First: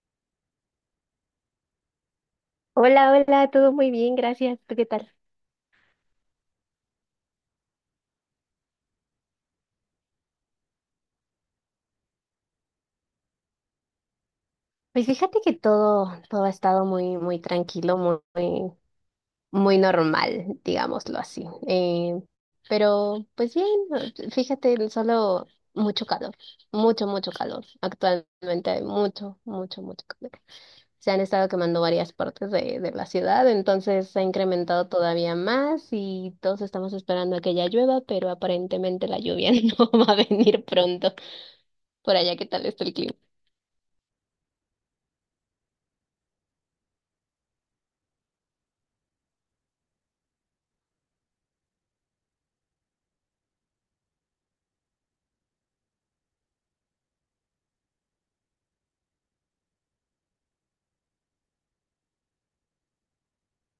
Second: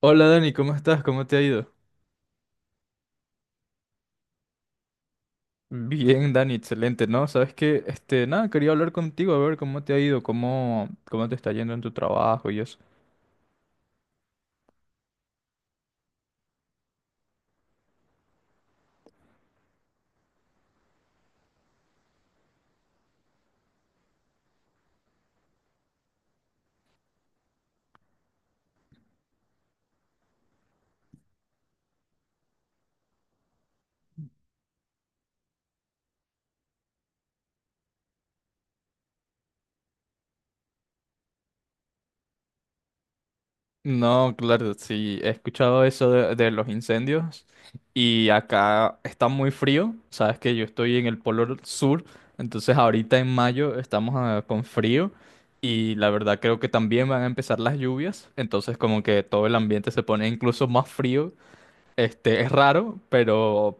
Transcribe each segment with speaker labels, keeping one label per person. Speaker 1: Hola Dani, ¿cómo estás? ¿Cómo te ha ido?
Speaker 2: Hola, hola, todo muy bien, gracias. ¿Tú qué tal?
Speaker 1: Bien, Dani, excelente, ¿no? Sabes que, nada, quería hablar contigo, a ver cómo te ha ido, cómo te está yendo en tu trabajo y eso.
Speaker 2: Pues fíjate que todo ha estado muy, muy tranquilo, muy normal, digámoslo así. Pero, pues bien, fíjate, solo mucho calor, mucho calor. Actualmente hay mucho calor. Se han estado quemando varias partes de la ciudad, entonces se ha incrementado todavía más y todos estamos esperando a que ya llueva, pero aparentemente la lluvia no va a venir pronto. Por allá, ¿qué tal está el clima?
Speaker 1: No, claro, sí, he escuchado eso de los incendios y acá está muy frío, sabes que yo estoy en el polo sur, entonces ahorita en mayo estamos con frío, y la verdad creo que también van a empezar las lluvias, entonces como que todo el ambiente se pone incluso más frío. Es raro, pero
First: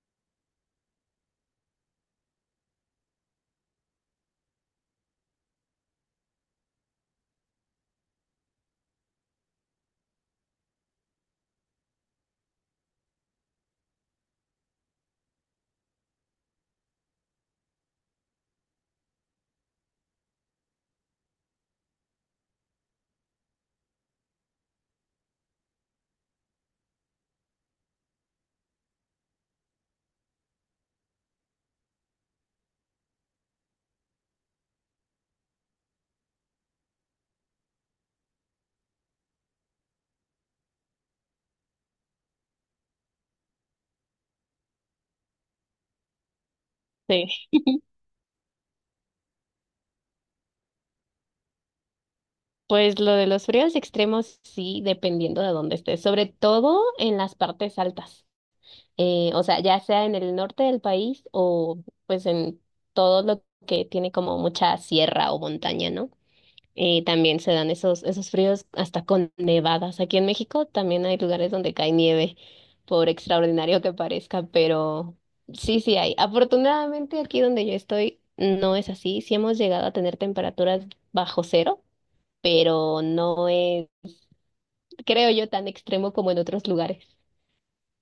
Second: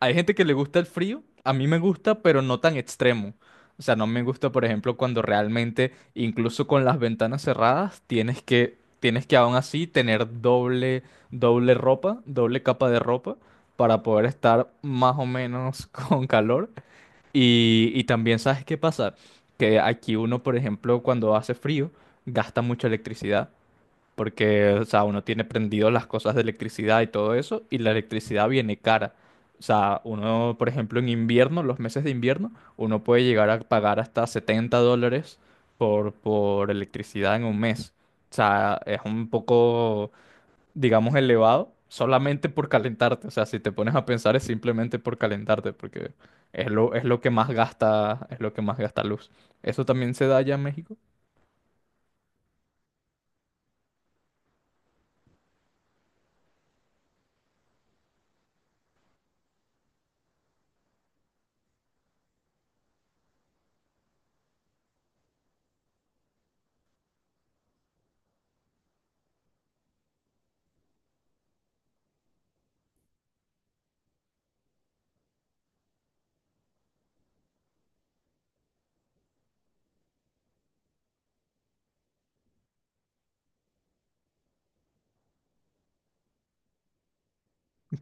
Speaker 1: hay gente que le gusta el frío, a mí me gusta, pero no tan extremo. O sea, no me gusta, por ejemplo, cuando realmente, incluso con las ventanas cerradas, tienes que aún así tener doble, doble ropa, doble capa de ropa, para poder estar más o menos con calor. Y también, ¿sabes qué pasa? Que aquí uno, por ejemplo, cuando hace frío, gasta mucha electricidad. Porque, o sea, uno tiene prendido las cosas de electricidad y todo eso, y la electricidad viene cara. O sea, uno, por ejemplo, en invierno, los meses de invierno, uno puede llegar a pagar hasta $70 por electricidad en un mes. O sea, es un poco, digamos, elevado solamente por calentarte. O sea, si te pones a pensar es simplemente por calentarte, porque es lo que más
Speaker 2: Sí.
Speaker 1: gasta, es lo que más gasta luz. ¿Eso también se da allá en México?
Speaker 2: Pues lo de los fríos extremos sí, dependiendo de dónde estés, sobre todo en las partes altas. O sea, ya sea en el norte del país o pues en todo lo que tiene como mucha sierra o montaña, ¿no? También se dan esos fríos hasta con nevadas. Aquí en México también hay lugares donde cae nieve, por extraordinario que parezca, pero sí, sí hay. Afortunadamente aquí donde yo estoy no es así, sí hemos llegado a tener temperaturas bajo cero, pero no es, creo yo, tan extremo como en otros lugares.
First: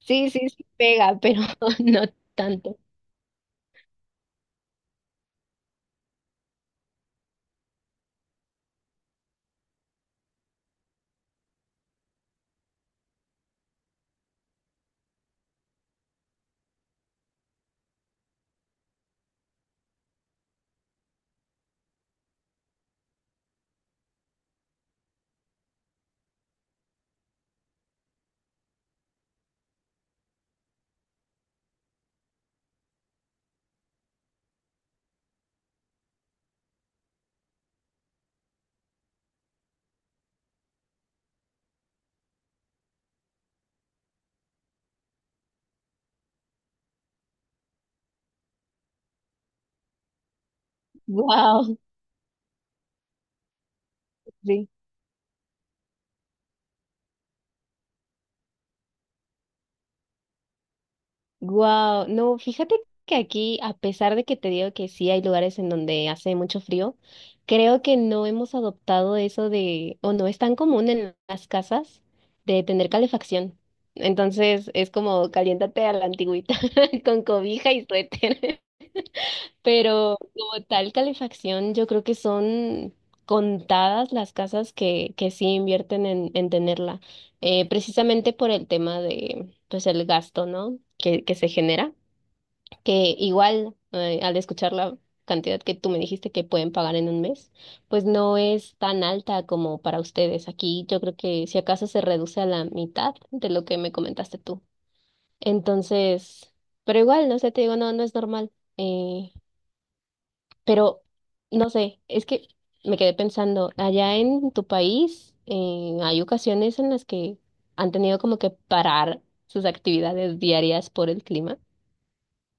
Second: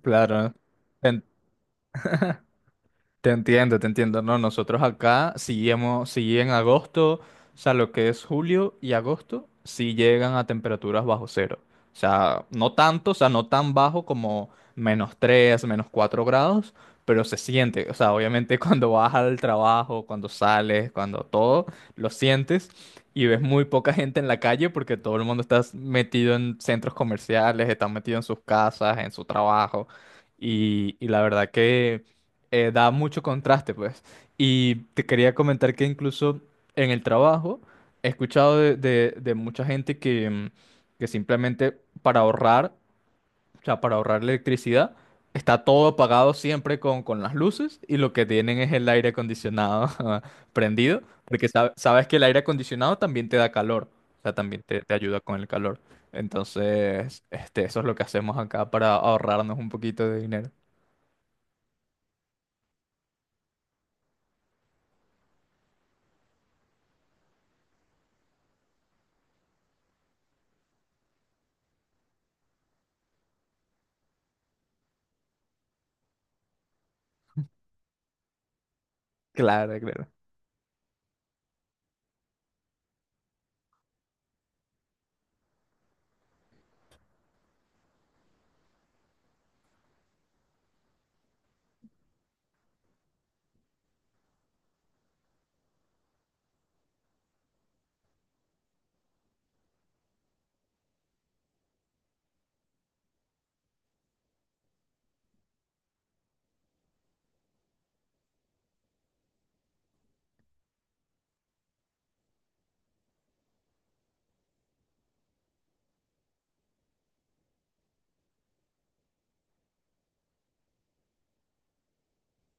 Speaker 2: Sí, sí,
Speaker 1: Claro.
Speaker 2: sí pega, pero no tanto.
Speaker 1: Te entiendo, te entiendo. No, nosotros acá sí sí en agosto, o sea, lo que es julio y agosto, sí llegan a temperaturas bajo cero. O sea, no tanto, o sea, no tan bajo como -3, -4 grados, pero se siente. O sea, obviamente cuando vas al trabajo, cuando sales, cuando todo, lo sientes y ves muy poca gente en la calle porque todo el mundo está metido en centros comerciales, está metido en sus casas, en su trabajo. Y la verdad que da mucho contraste, pues. Y te quería comentar que incluso en el trabajo he escuchado de mucha gente que, que simplemente para ahorrar, o sea, para ahorrar electricidad, está todo apagado siempre con las luces, y lo que tienen es el aire acondicionado prendido, porque sab-
Speaker 2: Wow,
Speaker 1: sabes que el aire acondicionado también te da calor, o sea, también
Speaker 2: sí.
Speaker 1: te ayuda con el calor. Entonces, eso es lo que hacemos acá para ahorrarnos un poquito de dinero.
Speaker 2: Wow. No, fíjate que aquí, a pesar de que te digo que sí hay lugares en donde hace mucho frío, creo que no hemos adoptado eso de, o no es tan común en las casas de tener calefacción. Entonces es como caliéntate a la antigüita con cobija y suéter.
Speaker 1: Claro, claro.
Speaker 2: Pero como tal calefacción, yo creo que son contadas las casas que sí invierten en tenerla, precisamente por el tema de, pues, el gasto, ¿no? Que se genera, que igual al escuchar la cantidad que tú me dijiste que pueden pagar en un mes, pues no es tan alta como para ustedes. Aquí yo creo que si acaso se reduce a la mitad de lo que me comentaste tú. Entonces, pero igual, no sé, te digo, no, no es normal. Eh, pero no sé, es que me quedé pensando, allá en tu país hay ocasiones en las que han tenido como que parar sus actividades diarias por el clima.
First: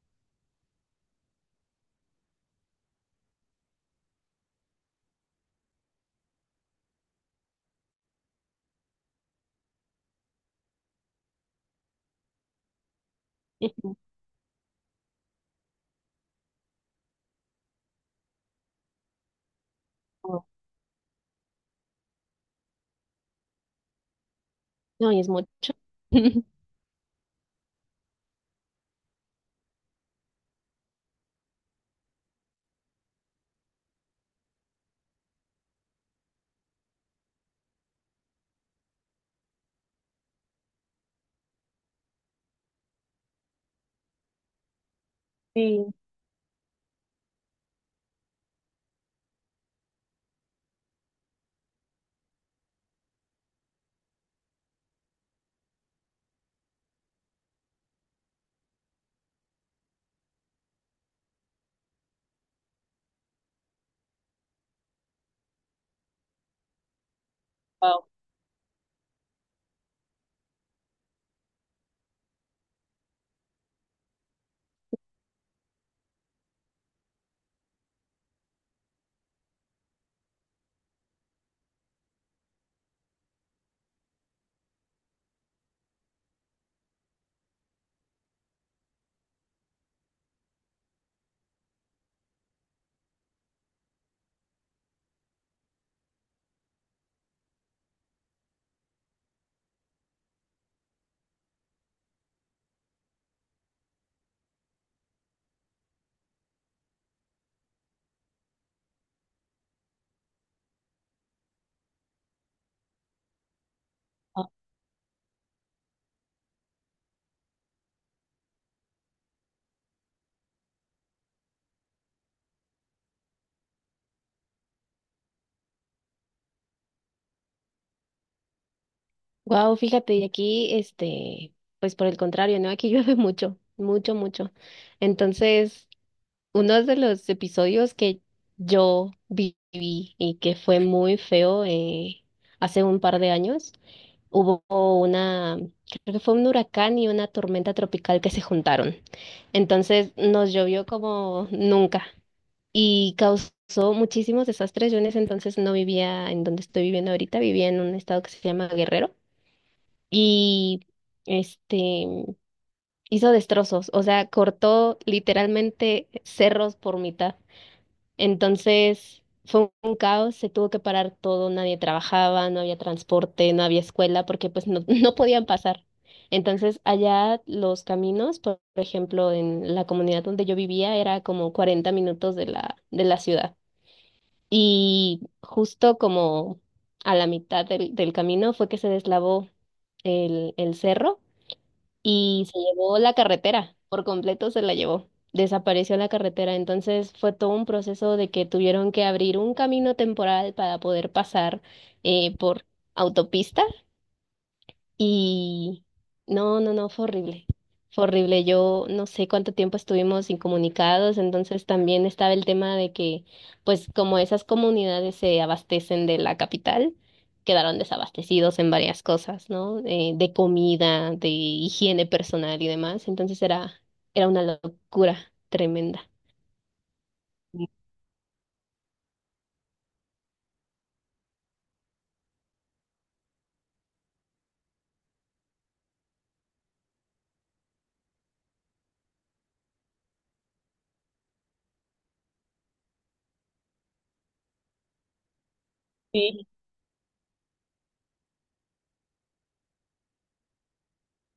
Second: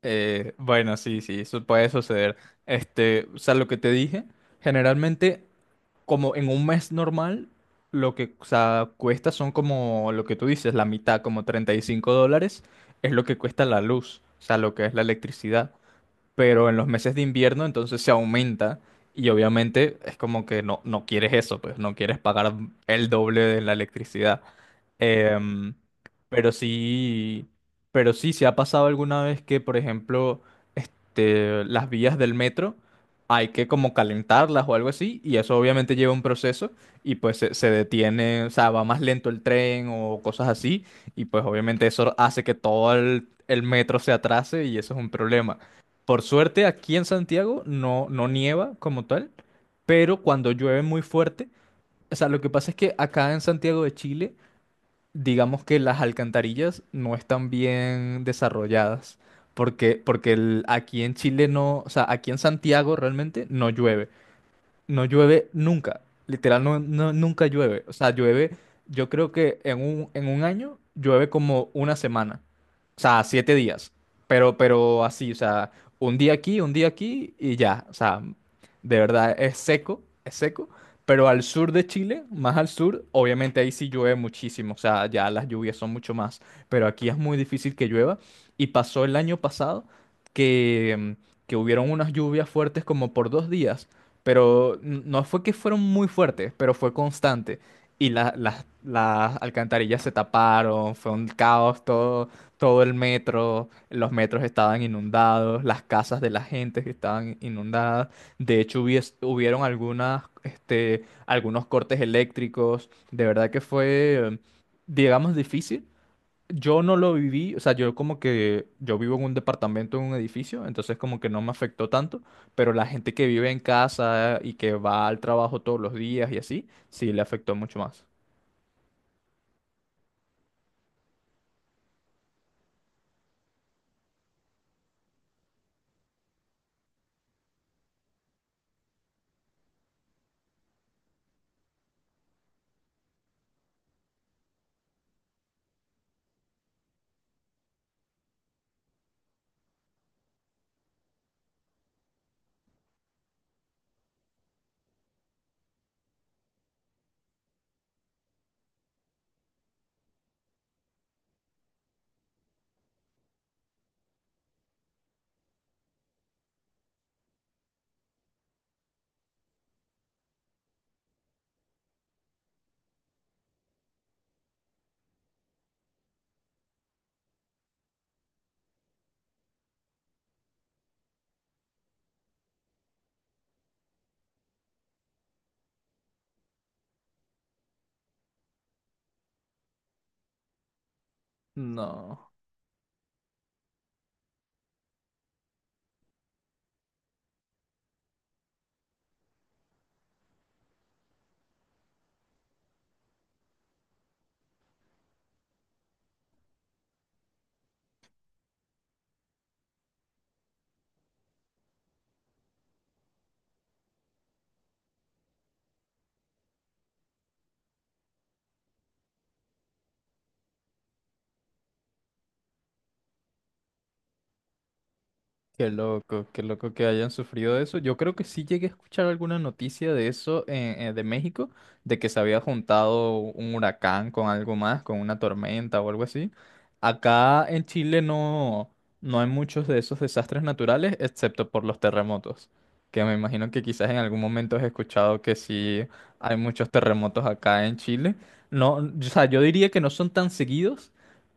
Speaker 1: Bueno, sí, sí, eso puede suceder. O sea, lo que te dije, generalmente, como en un mes normal, lo que, o sea, cuesta son como lo que tú dices, la mitad, como $35, es lo que cuesta la
Speaker 2: Ujú.
Speaker 1: luz, o sea, lo que es la electricidad. Pero en los meses de invierno, entonces se aumenta, y obviamente es como que no, no quieres eso, pues no quieres pagar el doble de la electricidad.
Speaker 2: No, y es mucho.
Speaker 1: Em, pero sí, pero sí, se ha pasado alguna vez que, por ejemplo, las vías del metro hay que como calentarlas o algo así, y eso obviamente lleva un proceso, y pues se detiene, o sea, va más lento el tren o cosas así, y pues obviamente eso hace que todo el metro se atrase y eso es un problema.
Speaker 2: Sí,
Speaker 1: Por suerte, aquí en Santiago no, no nieva como tal, pero cuando llueve muy fuerte, o sea, lo que pasa es que acá en Santiago de Chile, digamos que las alcantarillas no están bien desarrolladas, porque aquí en Chile no, o sea, aquí en Santiago realmente no llueve. No llueve nunca, literal, no, nunca llueve. O
Speaker 2: wow.
Speaker 1: sea, llueve, yo creo que en un año llueve como una semana, o sea, 7 días, pero así, o sea, un día aquí y ya, o sea, de verdad es seco, pero al sur de Chile, más al sur, obviamente ahí sí llueve muchísimo, o sea, ya las lluvias son mucho más, pero aquí es muy difícil que llueva. Y pasó el año pasado que, que hubieron unas lluvias fuertes como por 2 días, pero no fue que fueron muy fuertes, pero fue constante. Y las alcantarillas se taparon, fue un caos todo, todo el metro, los metros estaban inundados, las casas de la gente que estaban inundadas. De hecho, hubieron algunas, algunos cortes eléctricos. De verdad que fue,
Speaker 2: Ah.
Speaker 1: digamos, difícil. Yo no lo viví, o sea, yo como que yo vivo en un departamento, en un edificio, entonces como que no me afectó tanto, pero la gente que vive en casa y que va al trabajo todos los días y así, sí le afectó mucho más.
Speaker 2: Wow, fíjate, y aquí, este, pues por el contrario, ¿no? Aquí llueve mucho, mucho, mucho. Entonces, uno de los episodios que yo viví y que fue muy feo, hace un par de años, hubo una, creo que fue un huracán y una tormenta tropical que se juntaron. Entonces nos llovió como nunca y causó muchísimos desastres. Yo en ese entonces no vivía en donde estoy viviendo ahorita, vivía en un estado que se llama Guerrero y este hizo destrozos, o sea, cortó literalmente cerros por mitad. Entonces fue un caos, se tuvo que parar todo, nadie trabajaba, no había transporte, no había escuela, porque pues no, no podían pasar. Entonces allá los caminos, por ejemplo, en la comunidad donde yo vivía, era como 40 minutos de la ciudad. Y justo como a la mitad del camino fue que se deslavó el cerro
Speaker 1: No.
Speaker 2: y se llevó la carretera, por completo se la llevó, desapareció la carretera, entonces fue todo un proceso de que tuvieron que abrir un camino temporal para poder pasar por autopista y no, no, no, fue horrible. Fue horrible. Yo no sé cuánto tiempo estuvimos incomunicados, entonces también estaba el tema de que, pues como esas comunidades se abastecen de la capital, quedaron desabastecidos en varias cosas, ¿no? De comida, de higiene personal y demás. Era una locura tremenda.
Speaker 1: Qué loco que hayan sufrido eso. Yo creo que sí llegué a escuchar alguna noticia de eso, de México, de que se había juntado un huracán con algo más, con una tormenta o algo así. Acá en Chile no, no hay muchos de esos desastres naturales, excepto por los terremotos, que me imagino que quizás en algún momento has escuchado que sí hay
Speaker 2: Sí.
Speaker 1: muchos terremotos acá en Chile. No, o sea, yo diría que no son tan seguidos,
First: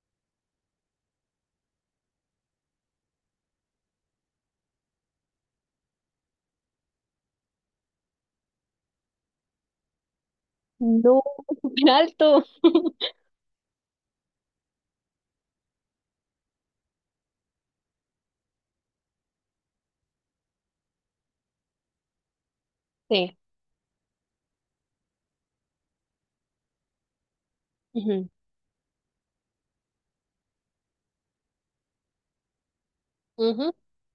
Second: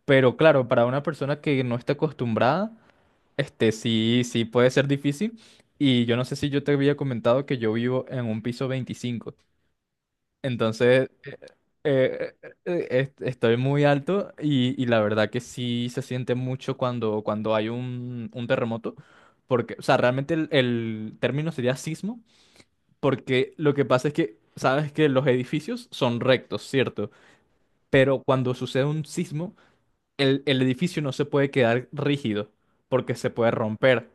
Speaker 1: pero claro, para una persona que no está acostumbrada. Este sí, sí puede ser difícil. Y yo no sé si yo te había comentado que yo vivo en un piso 25. Entonces,
Speaker 2: No, súper alto.
Speaker 1: estoy muy alto, y la verdad que sí se siente mucho cuando hay un terremoto. Porque, o sea, realmente el término sería sismo,
Speaker 2: Sí.
Speaker 1: porque lo que pasa es que, sabes que los edificios son rectos, ¿cierto? Pero
Speaker 2: Ujú.
Speaker 1: cuando sucede un sismo, el edificio no se puede quedar rígido porque se puede
Speaker 2: Ujú.
Speaker 1: romper.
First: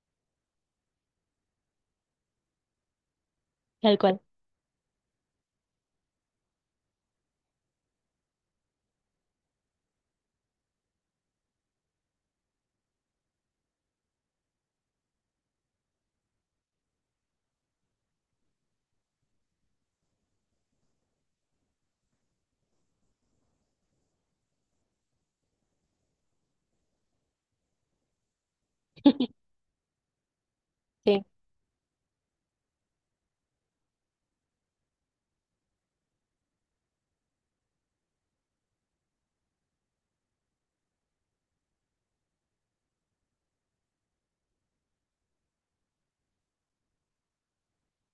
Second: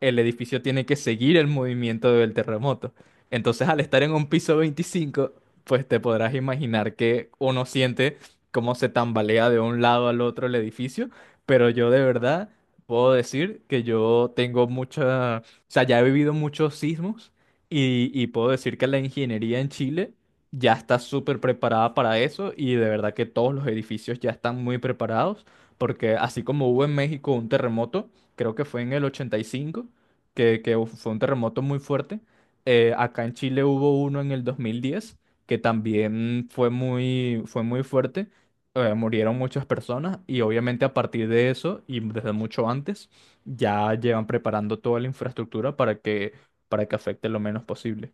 Speaker 1: El edificio tiene que seguir el movimiento del terremoto. Entonces, al
Speaker 2: Tal
Speaker 1: estar en
Speaker 2: cual.
Speaker 1: un piso 25, pues te podrás imaginar que uno siente cómo se tambalea de un lado al otro el edificio, pero yo de verdad puedo decir que yo tengo mucha, o sea, ya he vivido muchos sismos, y puedo decir que la ingeniería en Chile ya está súper preparada para eso, y de verdad que todos los edificios ya están muy preparados. Porque así como hubo en México un terremoto, creo que fue en el 85, que fue un
Speaker 2: Sí.
Speaker 1: terremoto muy fuerte. Acá en Chile hubo uno en el 2010, que también fue muy fuerte. Murieron muchas personas, y obviamente a partir de eso y desde mucho antes ya llevan preparando toda la infraestructura para que afecte lo menos posible.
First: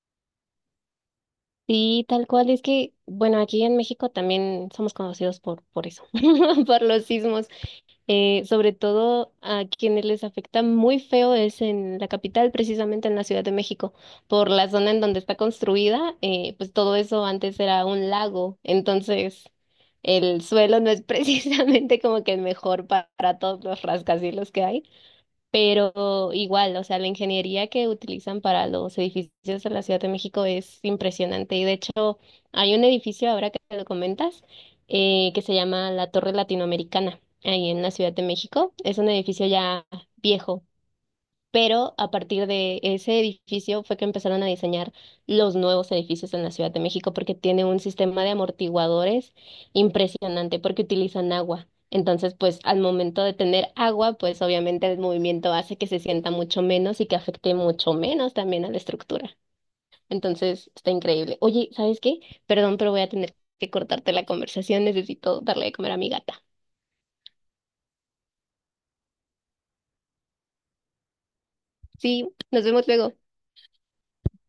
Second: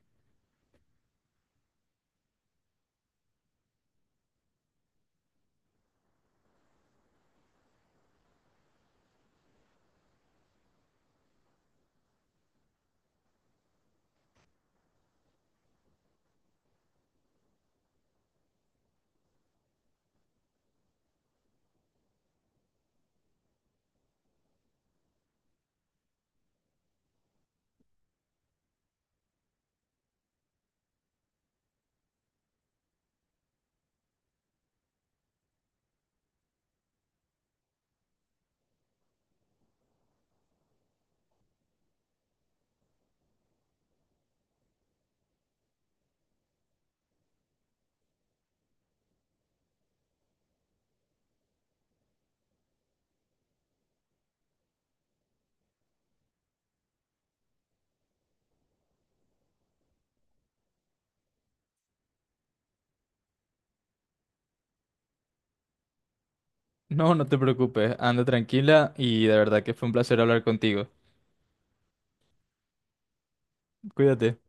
Speaker 2: Sí, tal cual. Es que, bueno, aquí en México también somos conocidos por eso, por los sismos. Sobre todo a quienes les afecta muy feo es en la capital, precisamente en la Ciudad de México, por la zona en donde está construida, pues todo eso antes era un lago, entonces el suelo no es precisamente como que el mejor pa- para todos los rascacielos que hay. Pero igual, o sea, la ingeniería que utilizan para los edificios de la Ciudad de México es impresionante y de hecho hay un edificio, ahora que lo comentas, que se llama la Torre Latinoamericana, ahí en la Ciudad de México. Es un edificio ya viejo, pero a partir de ese edificio fue que empezaron a diseñar los nuevos edificios en la Ciudad de México, porque tiene un sistema de amortiguadores impresionante, porque utilizan agua. Entonces, pues al momento de tener agua, pues obviamente el movimiento hace que se sienta mucho menos y que afecte mucho menos también a la estructura. Entonces, está increíble. Oye, ¿sabes qué? Perdón, pero voy a tener que cortarte la conversación. Necesito darle de comer a mi gata.
Speaker 1: No, no te preocupes, anda tranquila y de verdad que fue un placer hablar contigo.
Speaker 2: Sí, nos vemos luego.
Speaker 1: Cuídate.